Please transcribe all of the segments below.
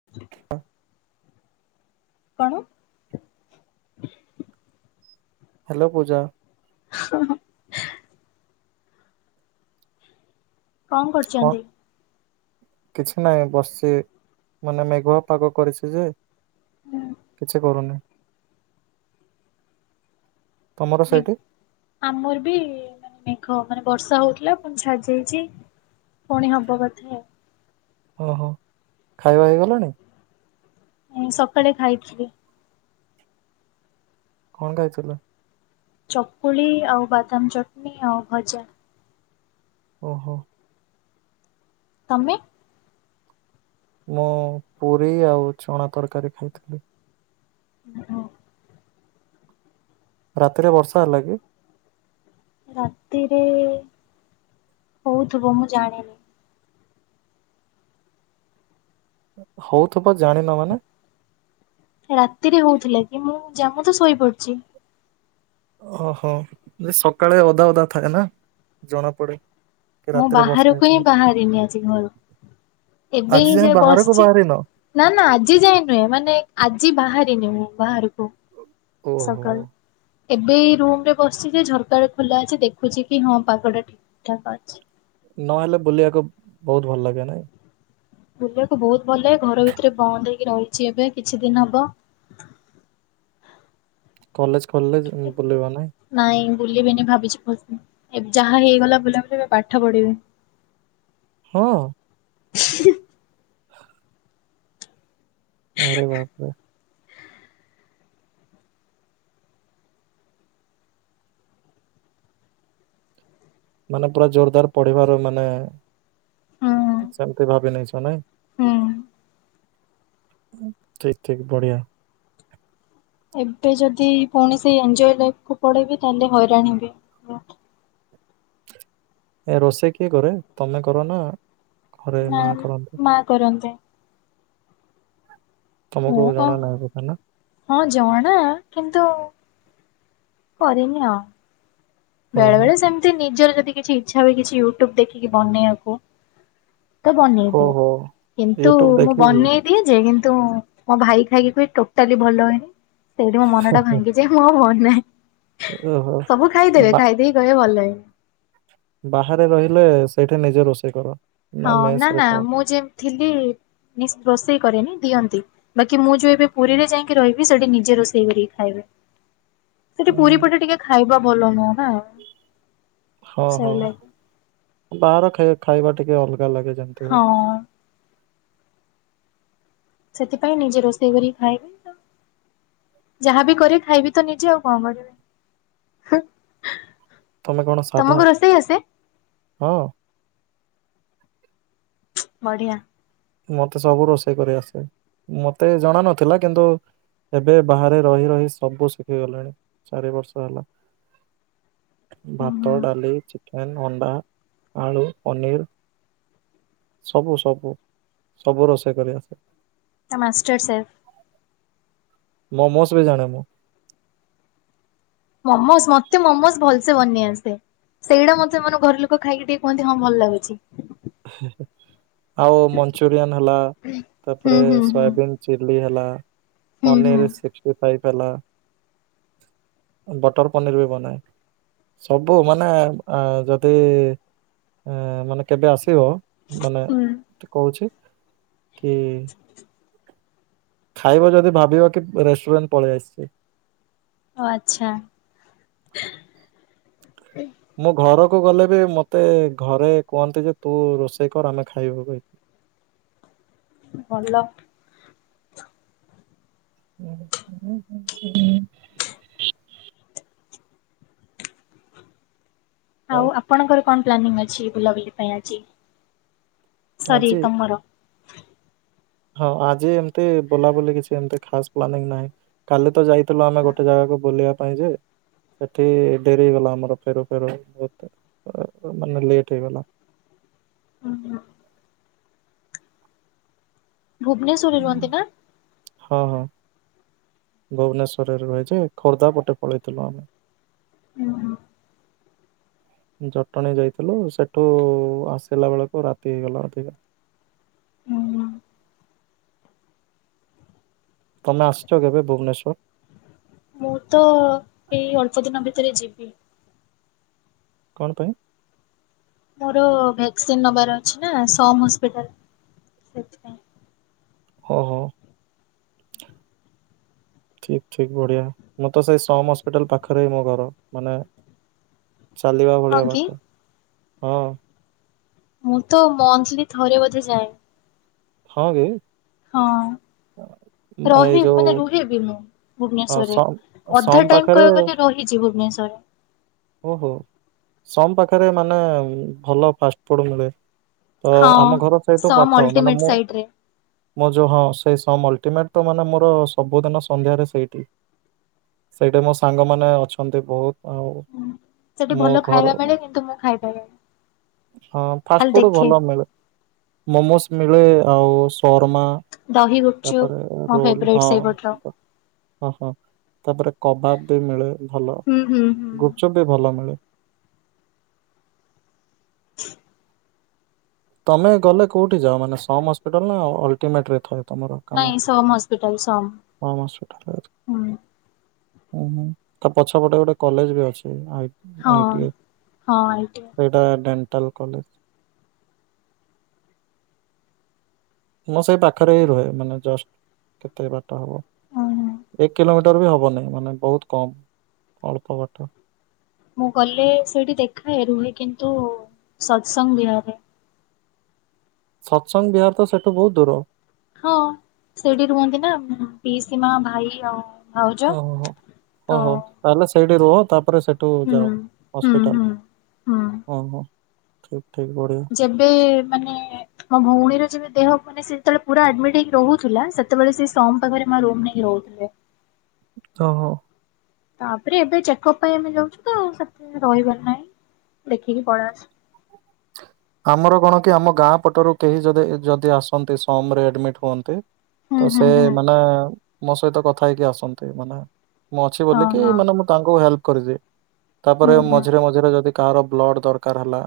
ହ [unintelligible] କଣ? ହ୍ୟାଲୋ ପୂଜା! ହ [unintelligible] କଣ କରଚନ୍ତି? କିଛି ନାହିଁ ବସିଛି ମାନେ ମେଘୁଆ ପାଗ କରିଛି ଯେ ହୁଁ କିଛି କରୁନି। ତୁମର ସେଇଠି? ଆମର ବି ମାନେ ମେଘ ମାନେ ବର୍ଷା ହଉଥିଲା ପୁଣି ଛାଡି ଯାଇଚି। ପୁଣି ହବ ବଧେ ଆଉ। ଓହୋ। ଖାଇବା ହେଇଗଲାଣି? ମୁଁ ସକାଳେ ଖାଇଥିଲି। କଣ ଖାଇଥିଲ? ଚକୁଳି ଆଉ ବାଦାମ ଚଟଣି ଆଉ ଭଜା। ଓହୋ। ତମେ? ମୁଁ ପୁରୀ ଆଉ ଚଣା ତରକାରୀ ଖାଇଥିଲି। ଓହୋ। ରାତିରେ ବର୍ଷା ହେଲା କି? ରାତିରେ ହଉଥିବ ମୁଁ ଜାଣିନି। ହଉଥିବ ଜାଣିନ ମାନେ? ରାତିରେ ହଉଥିଲା କି? ମୁଁ ଜା ମୁଁ ତ ଶୋଇପଡିଛି। ଓହୋ ଯେ ସକାଳେ ଓଦା ଓଦା ଥାଏ ନା ଜଣା ପଡେ। କି ମୁଁ ରାତିରେ ବର୍ଷା ବାହାରୁକୁ ହିଁ ହେଇଥିଲା ବାହାରିନି ଆଜି ଘରୁ। ଏବେ ଆଜି ହିଁ ଯାଏଁ [unintelligible] ବାହାରକୁ ବସିଛି। ବାହାରିନ ନାଁ ନାଁ ଆଜି ଯାଏ ନୁହେଁ ମାନେ ଆଜି ବାହାରିନି ମୁଁ ବାହାରୁକୁ ଓହୋ ସକାଳୁ। ଏବେ ଏଇ ରୁମରେ ବସିଛି ଯେ ଝରକାଟା ଖୋଲା ଅଛି ଦେଖୁଛି କି ହଁ ପାଗଟା ଠିକ୍ ଠାକ୍ ଅଛି। ନହେଲେ ବୁଲିବାକୁ ବହୁତ ଭଲ ଲାଗେ ନାଇଁ। ବୁଲିବାକୁ ବହୁତ ଭଲ ଲାଗେ। ଘର ଭିତରେ ବନ୍ଦ ହେଇକି ରହିଛି ଏବେ କିଛି ଦିନ ହବ। କଲେଜ ଖୋଲିଲେ ଯା ବୁଲିବ ନାଇଁ। ନାଇଁ ବୁଲିବିନି ଭାବିଛି। [inaudible] ଏବ୍ ଯାହା ହେଇଗଲା ବୁଲାବୁଲି ଏବେ ପାଠ ପଢିବି। ହଁ? ଆରେ ବାପରେ। ମାନେ ପୁରା ଜୋରଦାର ପଢିବାର ମାନେ ହୁଁ ସେମିତି ଭାବି ନେଇଛ ନାଇଁ। ହୁଁ। ଠିକ୍ ଠିକ୍ ବଢିଆ। ଏବେ ଯଦି ପୁଣି ସେଇ ଏନ୍ଜୟ ଲାଇଫକୁ ପଳେଇବି ତାହଲେ ହଇରାଣ ହେବି ପୁରା। ଏ ରୋଷେଇ କିଏ କରେ? ତମେ କର ନା ଘରେ ନାଁ ମା କରନ୍ତି ମାଆ କରନ୍ତି। ତମୁକୁ ମୁଁ କଣ ଜଣା ନାହିଁ [unintelligible] ନା? ହଁ ଜଣା କିନ୍ତୁ କରେନି ଆଉ। ହଁ ବେଳେ ହଁ ବେଳେ ସେମିତି ନିଜର ଯଦି କିଛି ଇଚ୍ଛା ହୁଏ କିଛି ୟୁଟ୍ୟୁବ୍ ଦେଖିକି ବନେଇବାକୁ ତ ହୋ ବନେଇଦିଏ। ହୋ କିନ୍ତୁ ୟୁଟ୍ୟୁବ ମୁଁ ଦେଖିକି ବନେଇ ଦିଏ ଯେ କିନ୍ତୁ ମୋ ଭାଇ ଖାଇକି କୁହେ ଟୋଟାଲି ଭଲ ହେଇନି। ସେଇଠି ମୋ ମନଟା ଭାଙ୍ଗି ଯାଏ ମୁଁ ଆଉ ବନାଏ। ଓହୋ ସବୁ ଖାଇଦେବେ ବା ଖାଇଦେଇକି କହିବେ ଭଲ ହେଇନି। ବାହାରେ ରହିଲେ ସେଇଠି ନିଜେ ରୋଷେଇ କର? ହଁ ନା ମେସ ନାଁ ରେ ନାଁ ଖାଅ ମୁଁ ଯେମିତି ଥିଲି ମିସ୍ ରୋଷେଇ କରେନି ଦିଅନ୍ତି। ବାକି ମୁଁ ଯୋଉ ଏବେ ପୁରୀରେ ଯାଇକି ରହିବି ସେଇଠି ନିଜେ ରୋଷେଇ କରିକି ଖାଇବେ। ସେଇଠି ଉଁ ପୁରୀ ହୁଁ ପଟେ ଟିକେ ଖାଇବା ଭଲ ନୁହଁ ନା ହଁ ହଁ ସେଇଲାଗି। ବାହାର ଖାଇ-ଖାଇବା ଟିକେ ଅଲଗା ଲାଗେ [unintelligible] ହଁ। ସେଥିପାଇଁ ନିଜେ ରୋଷେଇ କରି ଖାଇବି ତ ଯାହାବି କରେ ଖାଇବି ତ ନିଜେ ଆଉ କଣ କରିବି? ହେଁ। ତମେ କଣ ସାଧା? ହଁ। ବଢିଆ। ମତେ ସବୁ ରୋଷେଇ କରି ଆସେ, ମତେ ଜଣା ନଥିଲା କିନ୍ତୁ ଏବେ ବାହାରେ ରହି ରହି ସବୁ ଶିଖିଗଲାଣି ଚାରି ବର୍ଷ ହେଲା। ହୁଁ ଭାତ, ହୁଁ ଡାଲି, ଚିକେନ, ଅଣ୍ଡା, ଆଳୁ, ପନିର ସବୁ ସବୁ ସବୁ ରୋଷେଇ କରିଆସେ। ତମେ ମାଷ୍ଟର୍ ସେଫ। ମୋମୋସ ବି ଜାଣେ ମୁଁ। ମୋମୋସ ମତେ ମୋମୋସ ଭଲସେ ବନେଇ ଆସେ। ସେଇଟା ମତେ ମାନେ ଘର ଲୋକ ଖାଇକି ଟିକେ କୁହନ୍ତି ହଁ ଭଲ ଲାଗୁଛି। ଆଉ ମଞ୍ଚୁରିଆନ ହେଲା ହୁଁ ତାପରେ ହୁଁ ହୁଁ ସୟାବିନ୍ ଚିଲି ହେଲା ହୁଁ ହୁଁ ପନିର ସିକଷ୍ଟି ଫାଇପ୍ ହେଲା ବଟର ପନୀର ବି ବନାଏ। ସବୁ ମାନେ ଏଁ ଯଦି ଏଁ ମାନେ କେବେ ଆ ସିଓର ମାନେ ହୁଁ କହୁଛି କି ଖାଇବ ଯଦି ଭାବିବ କି ରେଷ୍ଟୁରାଣ୍ଟ ପଳେଇ ଆସିଛି। ଓ ଆଚ୍ଛା! ମୁଁ ଘରକୁ ଗଲେ ବି ମତେ ଘରେ କୁହନ୍ତି ଯେ ତୁ ରୋଷେଇ କର ଆମେ ଖାଇବୁ। ଭଲ। [inaudible] ଆଉ ଆପଣଙ୍କର କଣ ପ୍ଲାନିଂ ଅଛି ବୁଲାବୁଲି ପାଇଁ ଆଜି? ସରି ଆଜି ତମର! ହଁ ଆଜି ଏମତି ବୁଲାବୁଲି କିଛି ଏମତି ଖାସ୍ ପ୍ଲାନିଂ ନାହିଁ। କାଲି ତ ଯାଇ ଥିଲୁ ଆମେ ଗୋଟେ ଜାଗାକୁ ବୁଲିବା ପାଇଁ ଯେ ସେଠି ଡେରି ହେଇଗଲା ଆମର ଫେରୁ ଫେରୁ ବହୁତ ମାନେ ଲେଟ୍ ହେଇଗଲା। ଓ ହୋ! ଭୁବ୍ନେଶ୍ୱରରେ ରୁହନ୍ତି ନା? ହଁ ହଁ ଭୁବ୍ନେଶ୍ୱରରେ ରୁହେ ଯେ, ଖୋର୍ଦ୍ଧା ପଟେ ପଳେଇଥିଲୁ ଆମେ। [unintelligible] ଜଟଣୀ ଯାଇଥିଲୁ ସେଠୁ ଆସିଲା ବେଳକୁ ରାତି ହେଇଗଲା ଅଧିକା। ହୁଁ ତମେ ଆସିଛ କେବେ ଭୁବ୍ନେଶ୍ବର? ମୁଁ ତ ଏଇ ଅଳ୍ପ ଦିନ ଭିତରେ ଯିବି। କଣ ପାଇଁ? ମୋର ଭ୍ୟାକ୍ସିନ ନବାର ଅଛି ନା ସମ୍ ହସ୍ପିଟାଲ ସେଥିପାଇଁ। ଓ ହୋ। ଠିକ ଠିକ ବଢିଆ। ମୁଁ ତ ସେଇ ସମ ହସ୍ପିଟାଲ ପାଖରେ ହିଁ ମୋ ଘର ମାନେ ଚାଲିବା ହଁ ଭଳିଆ କି ବାଟ ହଁ। ମୁଁ ତ ମନ୍ଥଲି ଥରେ ବୋଧେ ଯାଏ। ହଁ କି? ହଁ। ଅ, ଏଇ ରହି ଯୋଉ ମାନେ ରୁହେବି ମୁଁ ହଁ ଭୂବ୍ନେଶ୍ୱରରେ ସମ୍ ଅଧା ସମ୍ ଟାଇମ ପାଖରେ କହିବାକୁ ଗଲେ ରହି ରହିଛି ଭୁବ୍ନେଶ୍ୱର। ଓ ହୋ ସମ୍ ପାଖରେ ମାନେ ଭଲ ଫାଷ୍ଟଫୁଡ଼୍ ମିଳେ। ତ ହଁ। ଆମ ଘର ସେଉଠୁ ସମ୍ ପାଖ ମାନେ ଅଲଟିମେଟ ମୁଁ ସାଇଟରେ ମୋ ଯୋଉ ହଁ ସେ ସମ୍ ଅଲ୍ଟିମେଣ୍ଟ ତ ମାନେ ମୋର ସବୁଦିନ ସନ୍ଧ୍ୟାରେ ସେଇଠି। ସେଇଠି ମୋ ସାଙ୍ଗମାନେ ଅଛନ୍ତି ବହୁତ ଆଉ ସେଠି ମୋ ଭଲ ଘର ଖାଇବା ହଁ ମିଳେ କିନ୍ତୁ ମୁଁ ଖାଇପାରେନି। ଫାଷ୍ଟ ଖାଲି ଫୁଡ ଦେଖେ ଭଲ ମିଳେ। ମୋମୋସ୍ ମିଳେ ଆଉ ଶର୍ମା ଦହି ଗୁପଚୁପ ତାପରେ ମୋ ରୋଲ୍ ଫେବରାଇଟ ହଁ ସେଇପଟର। ଓହୋ ତାପରେ କବାବ୍ ବି ମିଳେ ଭଲ। ହୁଁ ହୁଁ। ଚପ୍ ବି ଭଲ। [inaudible] ତମେ ଗଲେ କୋଉଠି ଯାଅ ମାନେ ସମ୍ ହସ୍ପିଟାଲ ନା ଅଲଟିମେଟ ରେ ଥାଏ। ତମର କାମ ନାଇଁ ସମ୍ ହସ୍ପିଟାଲ ସମ୍ ସମ୍ ହସ୍ପିଟାଲ ରେ ଅଛି। ହୁଁ। ଉଁ ହୁଁ ତା ପଛପଟେ ଗୋଟେ କଲେଜ ବି ଅଛି ଆଇ ହଁ ଆଇଟି ହଁ ଆଇ ଟି ଆଇ। ସେଇଟା ଡେଣ୍ଟାଲ କଲେଜ। ମୁଁ ସେଇ ପାଖରେ ହିଁ ରୁହେ ମାନେ ଜଷ୍ଟ କେତେ ବାଟ ହବ। ହୁଁ ହୁଁ। ଏକ୍ କିଲୋମିଟର ବି ହବନିଁ ମାନେ ବହୁତ କମ୍ ଅଳ୍ପ ବାଟ। ମୁଁ ଗଲେ ସେଇଠି ଦେଖାଏ ରୁହେ କିନ୍ତୁ ସତ ସଙ୍ଗ ବିହାରରେ। ସତ୍ ସଙ୍ଗ ବିହାର ତ ସେଠୁ ବୋହୁତ ଦୂର। ହଁ ସେଇଠି ରୁହନ୍ତି ନା ପିଇସି ମା ଭାଇ ଆଉ ଭାଉଜ ଓହୋ ତ ଓହୋ ତାହେଲେ ସେଇଠି ରୁହ ତାପରେ ସେଠୁ ହୁଁ ଯାଅ ହୁଁ ହସ୍ପିଟାଲ ହୁଁ ହୁଁ ହଁ ହଁ। ଠିକ ଠିକ ବଢିଆ। ଯେବେ ମାନେ ମୋ ଭଉଣୀର ଯେବେ ଦେହ ମାନେ ସେତେବେଳେ ପୁରା ଆଡମିଟ୍ ହେଇ ରହୁଥିଲା ସେତେବେଳେ ସେ ସମ୍ ପାଖରେ ମା ରୁମ ନେଇ ରହୁଥିଲେ। ତ ହୋ। ତାପରେ ଏବେ ଚେକଅପ୍ ପାଇଁ ଆମେ ଯାଉଚୁ ତ ଆଉ ସେଥି ରହିବାର ନାହିଁ ଦେଖିକି ପଳେଇ ଆସୁ। ଆମର କଣ କି ଆମ ଗାଁ ପଟରୁ କେହି ଯଦି ଯଦି ଆସନ୍ତି ସମରେ ଆଡମିଟ ହୁଅନ୍ତି ହୁଁ ତ ହୁଁ ସେ ହୁଁ ମାନେ ମୋ ସହିତ କଥା ହେଇକି ଆସନ୍ତି ମାନେ ମୁଁ ଅଛି ହଁ ବୋଲିକି ହଁ ମାନେ ମୁଁ ତାଙ୍କୁ ହେଲ୍ପ କରିଦିଏ ହୁଁ ତାପରେ ହୁଁ ମଝିରେ ମଝିରେ ଯଦି କାହାର ବ୍ଲଡ ଦରକାର ହେଲା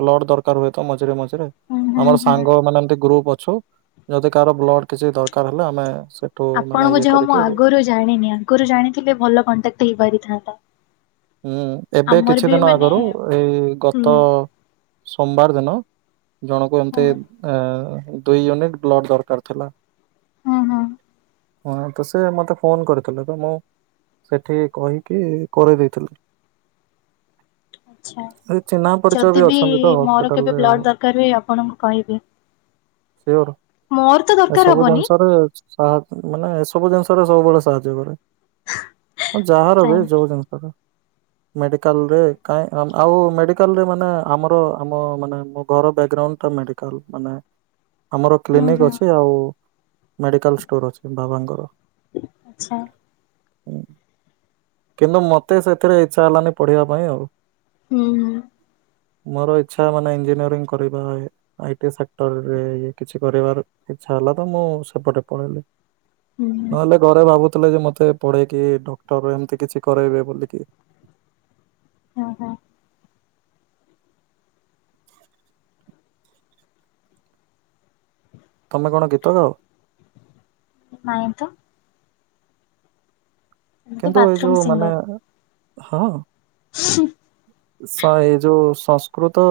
ବ୍ଲଡ ଦରକାର ହୁଏ ତ ମଝିରେ ମଝିରେ। ହୁଁ ହୁଁ ଆମର ହୁଁ। ସାଙ୍ଗ ମାନେ ଏମତି ଗ୍ରୁପ ଅଛୁ ଯଦି କାହାର ବ୍ଲଡ କିଛି ଦରକାର ହେଲେ ଆମେ ସେ ଆପଣଙ୍କୁ ଯମା ମୁଁ ଆଗରୁ ଜାଣିନି ଆଗରୁ ଜାଣିଥିଲେ ଭଲ କଣ୍ଟାକ୍ଟ ହେଇପାରିଥାନ୍ତା। ହୁଁ ଏବେ ଆମର କିଛି ବି ଦିନ ମାନେ ଆଗରୁ ଏଇ ହୁଁ ଗତ ସୋମବାର ଦିନ ଜଣକୁ ହଁ ଏମତି ଦୁଇୟୁନିଟ୍ ବ୍ଲଡ଼ ଦରକାର ଥିଲା ହଁହଁ। ହଁ ତ ସେ ମତେ ଫୋନ କରିଥିଲେ ତ ମୁଁ ସେଠି କହିକି କରେଇ ଦେଇଥିଲି। [inaudible] ଆଚ୍ଛା। ଏ ଚିହ୍ନା ପରିଚୟ ବି ଯଦି ବିି ଅଛନ୍ତି ତ ମୋର କେବେ ହସ୍ପିଟାଲରେ ଆଉ ବ୍ଲଡ ଦରକାର ହୁଏ ଆପଣଙ୍କୁ କହିବି। ସିଓର। ମୋର ତ ଦରକାର ହବନି। ସାହାଯ ମାନେ ସବୁ ଜିନିଷ ରେ ସବୁବେଳେ ସାହାଯ୍ୟ କରେ। ହଁ ଯାହାର ବି ଥ୍ୟାଙ୍କ ଯୋଉ ଜିନିଷ ରେ। ମେଡିକାଲରେ କାଁଏ ଆଉ ମେଡିକାଲରେ ମାନେ ଆମର ଆମ ମାନେ ମୋ ଘର ବ୍ୟାକଗ୍ରାଉଣ୍ଡ ଟା ମେଡିକ କଲ ମାନେ ଆମର ୟୁ ହୁଁ କ୍ଲିନିକ ହୁଁ ଅଛି ଆଉ ମେଡିକାଲ ଷ୍ଟୋର ଅଛି ବାବାଙ୍କର ଆଚ୍ଛା। କିନ୍ତୁ ମତେ ସେଥିରେ ଇଚ୍ଛା ହେଲାନି ପଢିବା ପାଇଁ ଆଉ ହୁଁ। ହୁଁ ମୋର ଇଚ୍ଛା ମାନେ ଇଞ୍ଜିନିୟରିଂ କରିବା ଏ ଆଇ ଟି ସେକ୍ଟରରେ ଇଏ କିଛି କରିବାର ଇଚ୍ଛା ହେଲା ତ ମୁଁ ସେପଟେ ପଳେଇଲି। ହୁଁ ହୁଁ ନହେଲେ ଘରେ ଭାବୁଥିଲେ କି ମତେ ପଢେଇକି ଡକ୍ଟର ଏମିତି କିଛି କରେଇବେ ବୋଲି। କିଏ ଏ ହଁ ତୁମେ କଣ ଗୀତ ଗାଅ? ନାଇଁ ତ। ଏମିତି କିନ୍ତୁ ଏଇ ବାଥରୁମ ଯୋଉ ମାନେ ସିଙ୍ଗର ହଁ ହଁ ଏ ଯୋଉ ସଂସ୍କୃ ସଂସ୍କୃତ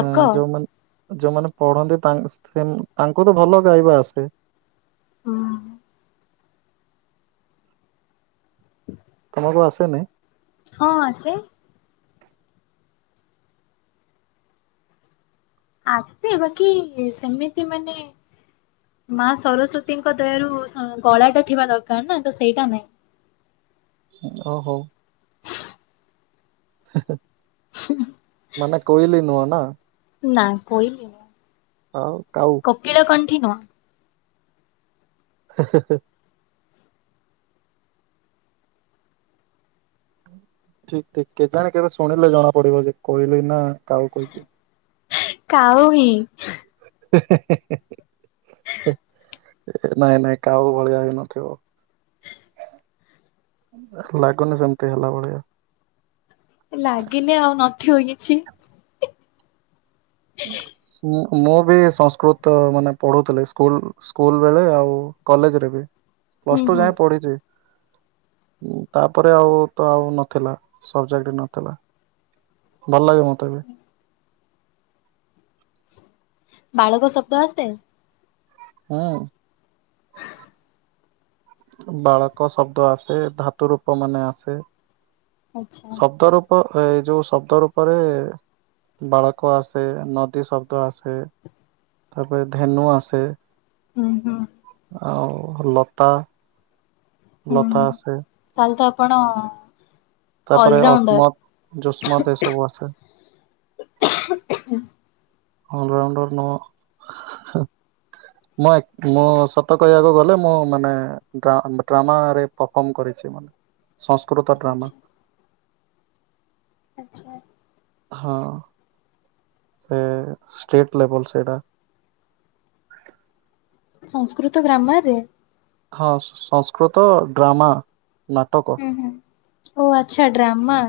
ଅଁ ଯେଉଁମାନେ ଯୋଉମାନେ ପଢ଼ନ୍ତି। ତାଙ୍କ ସେମ୍ ତାଙ୍କୁଠୁ ଭଲ ଗାଇବା ଆସେ। ହୁଁ ତୁମକୁ ଆସେନି। ହଁ ଆସେ। ଆସେ ବାକି ସେମିତି ମାନେ ମା ସରସ୍ଵତୀଙ୍କ ଦୟାରୁ ଗଳାଟା ଥିବା ଦରକାର ନାଁ ତ ସେଇଟା ନାଇଁ। ଓ ହଉ ହ ହ ମାନେ କୋଇଲି ନୁହଁ ନାଁ। ନାଁ କୋଇଲି ନୁହଁ। ଆଉ କାଉ କୋକିଳ କଣ୍ଠି ନୁହଁ। ହଁ ଠିକ୍ ଠିକ୍ କେଜାଣେ କେବେ ଶୁଣିଲେ ଜଣା ପଡ଼ିବ ଯେ କୋଇଲି ନା କାଉ କୋଇଲି ସିଏ। କାଉ ହିଁ। [unintelligible] ନାଇଁ ନାଇଁ କାଉ ଭଳିଆ ହେଇ ନଥିବ। ଲାଗୁନି ସେମିତି ହେଲା ଭଳିଆ। ଲାଗିଲେ ଆଉ ନଥିବ ଆଉ କିଛି। ନାଁ ମୁଁ ବି ସଂସ୍କୃତ ମାନେ ପଢୁଥିଲି ସ୍କୁଲ ସ୍କୁଲ ବେଳେ ଆଉ କଲେଜରେ ବି। ହୁଁ ପ୍ଲସ ଟୁ ହୁଁ ଯାଏଁ ପଢିଚି। ଉଁ ତାପରେ ଆଉ ତ ଆଉ ନଥିଲା ସବଜେକ୍ଟ ନଥିଲା। ଭଲ ଲାଗେ ମୋତେ ଏବେ। ହ ବାଳକ ଶବ୍ଦ ଆସେ। ହଁ ବାଳକ ଶବ୍ଦ ଆସେ। ଧାତୁ ରୂପ ମାନେ ଆସେ। ଆଚ୍ଛା ଶବ୍ଦର ରୂପ ଏଇ ଯୋଉ ଶବ୍ଦ ରୂପରେ ବାଳକ ଆସେ ନଦୀ ଶବ୍ଦ ଆସେ। ତାପରେ ଧେନୁ ଆସେ। ହୁଁ ହୁଁ ଆଉ ଲତା ହୁଁ। ଲତା ଆସେ। ତାହେଲେ ତ ଆପଣ ତାପରେ ଅଲରାଉଣ୍ଡର। ଅସମତ ଜୁସମତ ଏ ସବୁ ଆସେ। ଅଲ ରାଉଣ୍ଡର ନୁହଁ। ମୁଁ ଆ ମୁଁ ସତ କହିବାକୁ ଗଲେ ମୁଁ ମାନେ ଡ୍ରାମାରେ ପରଫର୍ମ କରିଛି ମାନେ ସଂସ୍କୃତ ଆଚ୍ଛା ଡ୍ରାମା। ଆଚ୍ଛା। ହଁ। ସେ ଷ୍ଟେଟ୍ ଲେବଲ ସେଇଟା। ସଂସ୍କୃତ ଗ୍ରାମର ରେ? ହଁ ସଂସ୍କୃତ ଡ୍ରାମା। ନାଟକ ହୁଁ ହୁଁ ଓ ଆଚ୍ଛା ଡ୍ରାମା।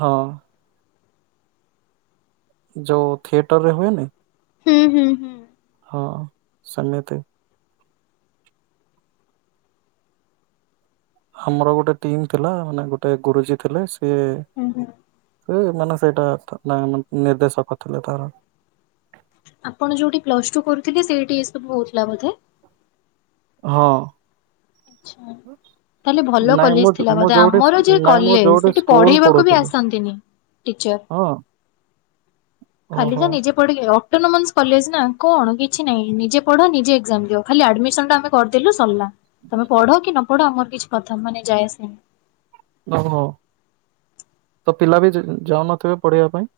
ହଁ। ଯୋଉ ଥିଏଟର ରେ ହୁଏନି? ହୁଁ ହୁଁ ହୁଁ। ହଁ ସେମିତି। ଆମର ଗୋଟେ ଟିମ୍ ଥିଲା ମାନେ ଗୋଟେ ଗୁରୁଜୀ ଥିଲେ ସିଏ ହୁଁ ହୁଁ। ସେ ମାନେ ସେଇଟା ଥା ମା ନିର୍ଦ୍ଦେଶକ ଥିଲେ ତାର। ଆପଣ ଯୋଉଠି ପ୍ଲସ ଟୁ କରୁଥିଲେ ସେଇଠି ଏ ସବୁ ହଉଥିଲା ବୋଧେ? ହଁ। ଆଚ୍ଛା। ତାହେଲେ ଭଲ ନାଇଁ କଲେଜ ମୁଁ ଥିଲା ମୁଁ ବୋଧେ ଯୋଉଠି ଆମର ଯେଉ ନାଇଁ ମୁଁ କଲେଜ ଯୋଉଠି ସେଠି ପଢେଇ ସ୍କୁଲ ବାକୁ ବି ପଢୁଥିଲି ଆସନ୍ତିନି। ଟିଚର ହଁ ଖାଲି ତ ଓହୋ। ନିଜେ ପଡ଼ି ଅଟୋନୋମସ୍ କଲେଜ ନା କଣ କିଛି ନାଇଁ ନିଜେ ପଢ ନିଜେ ଏକ୍ଜାମ ଦିଅ ଖାଲି ଆଡମିସନ ଟା ଆମେ କରିଦେଲୁ ସରିଲା ତମେ ପଢ କି ନ ପଢ ଆମର କିଛି କଥା ମାନେ ଯାଏଆସ ନାହିଁ। ଓହୋ ତ ପିଲା ବି ଯାଉନଥିବେ ପଢିବା ପାଇଁ?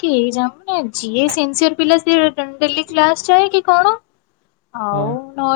କେହି ଯାଉ ନାହିଁ ଯିଏ ସିନସିୟର ପିଲା ସିଏ ଡେଲି କ୍ଲାସ ଯାଏ କି କଣ। ଆଉ। ହଁ। ନ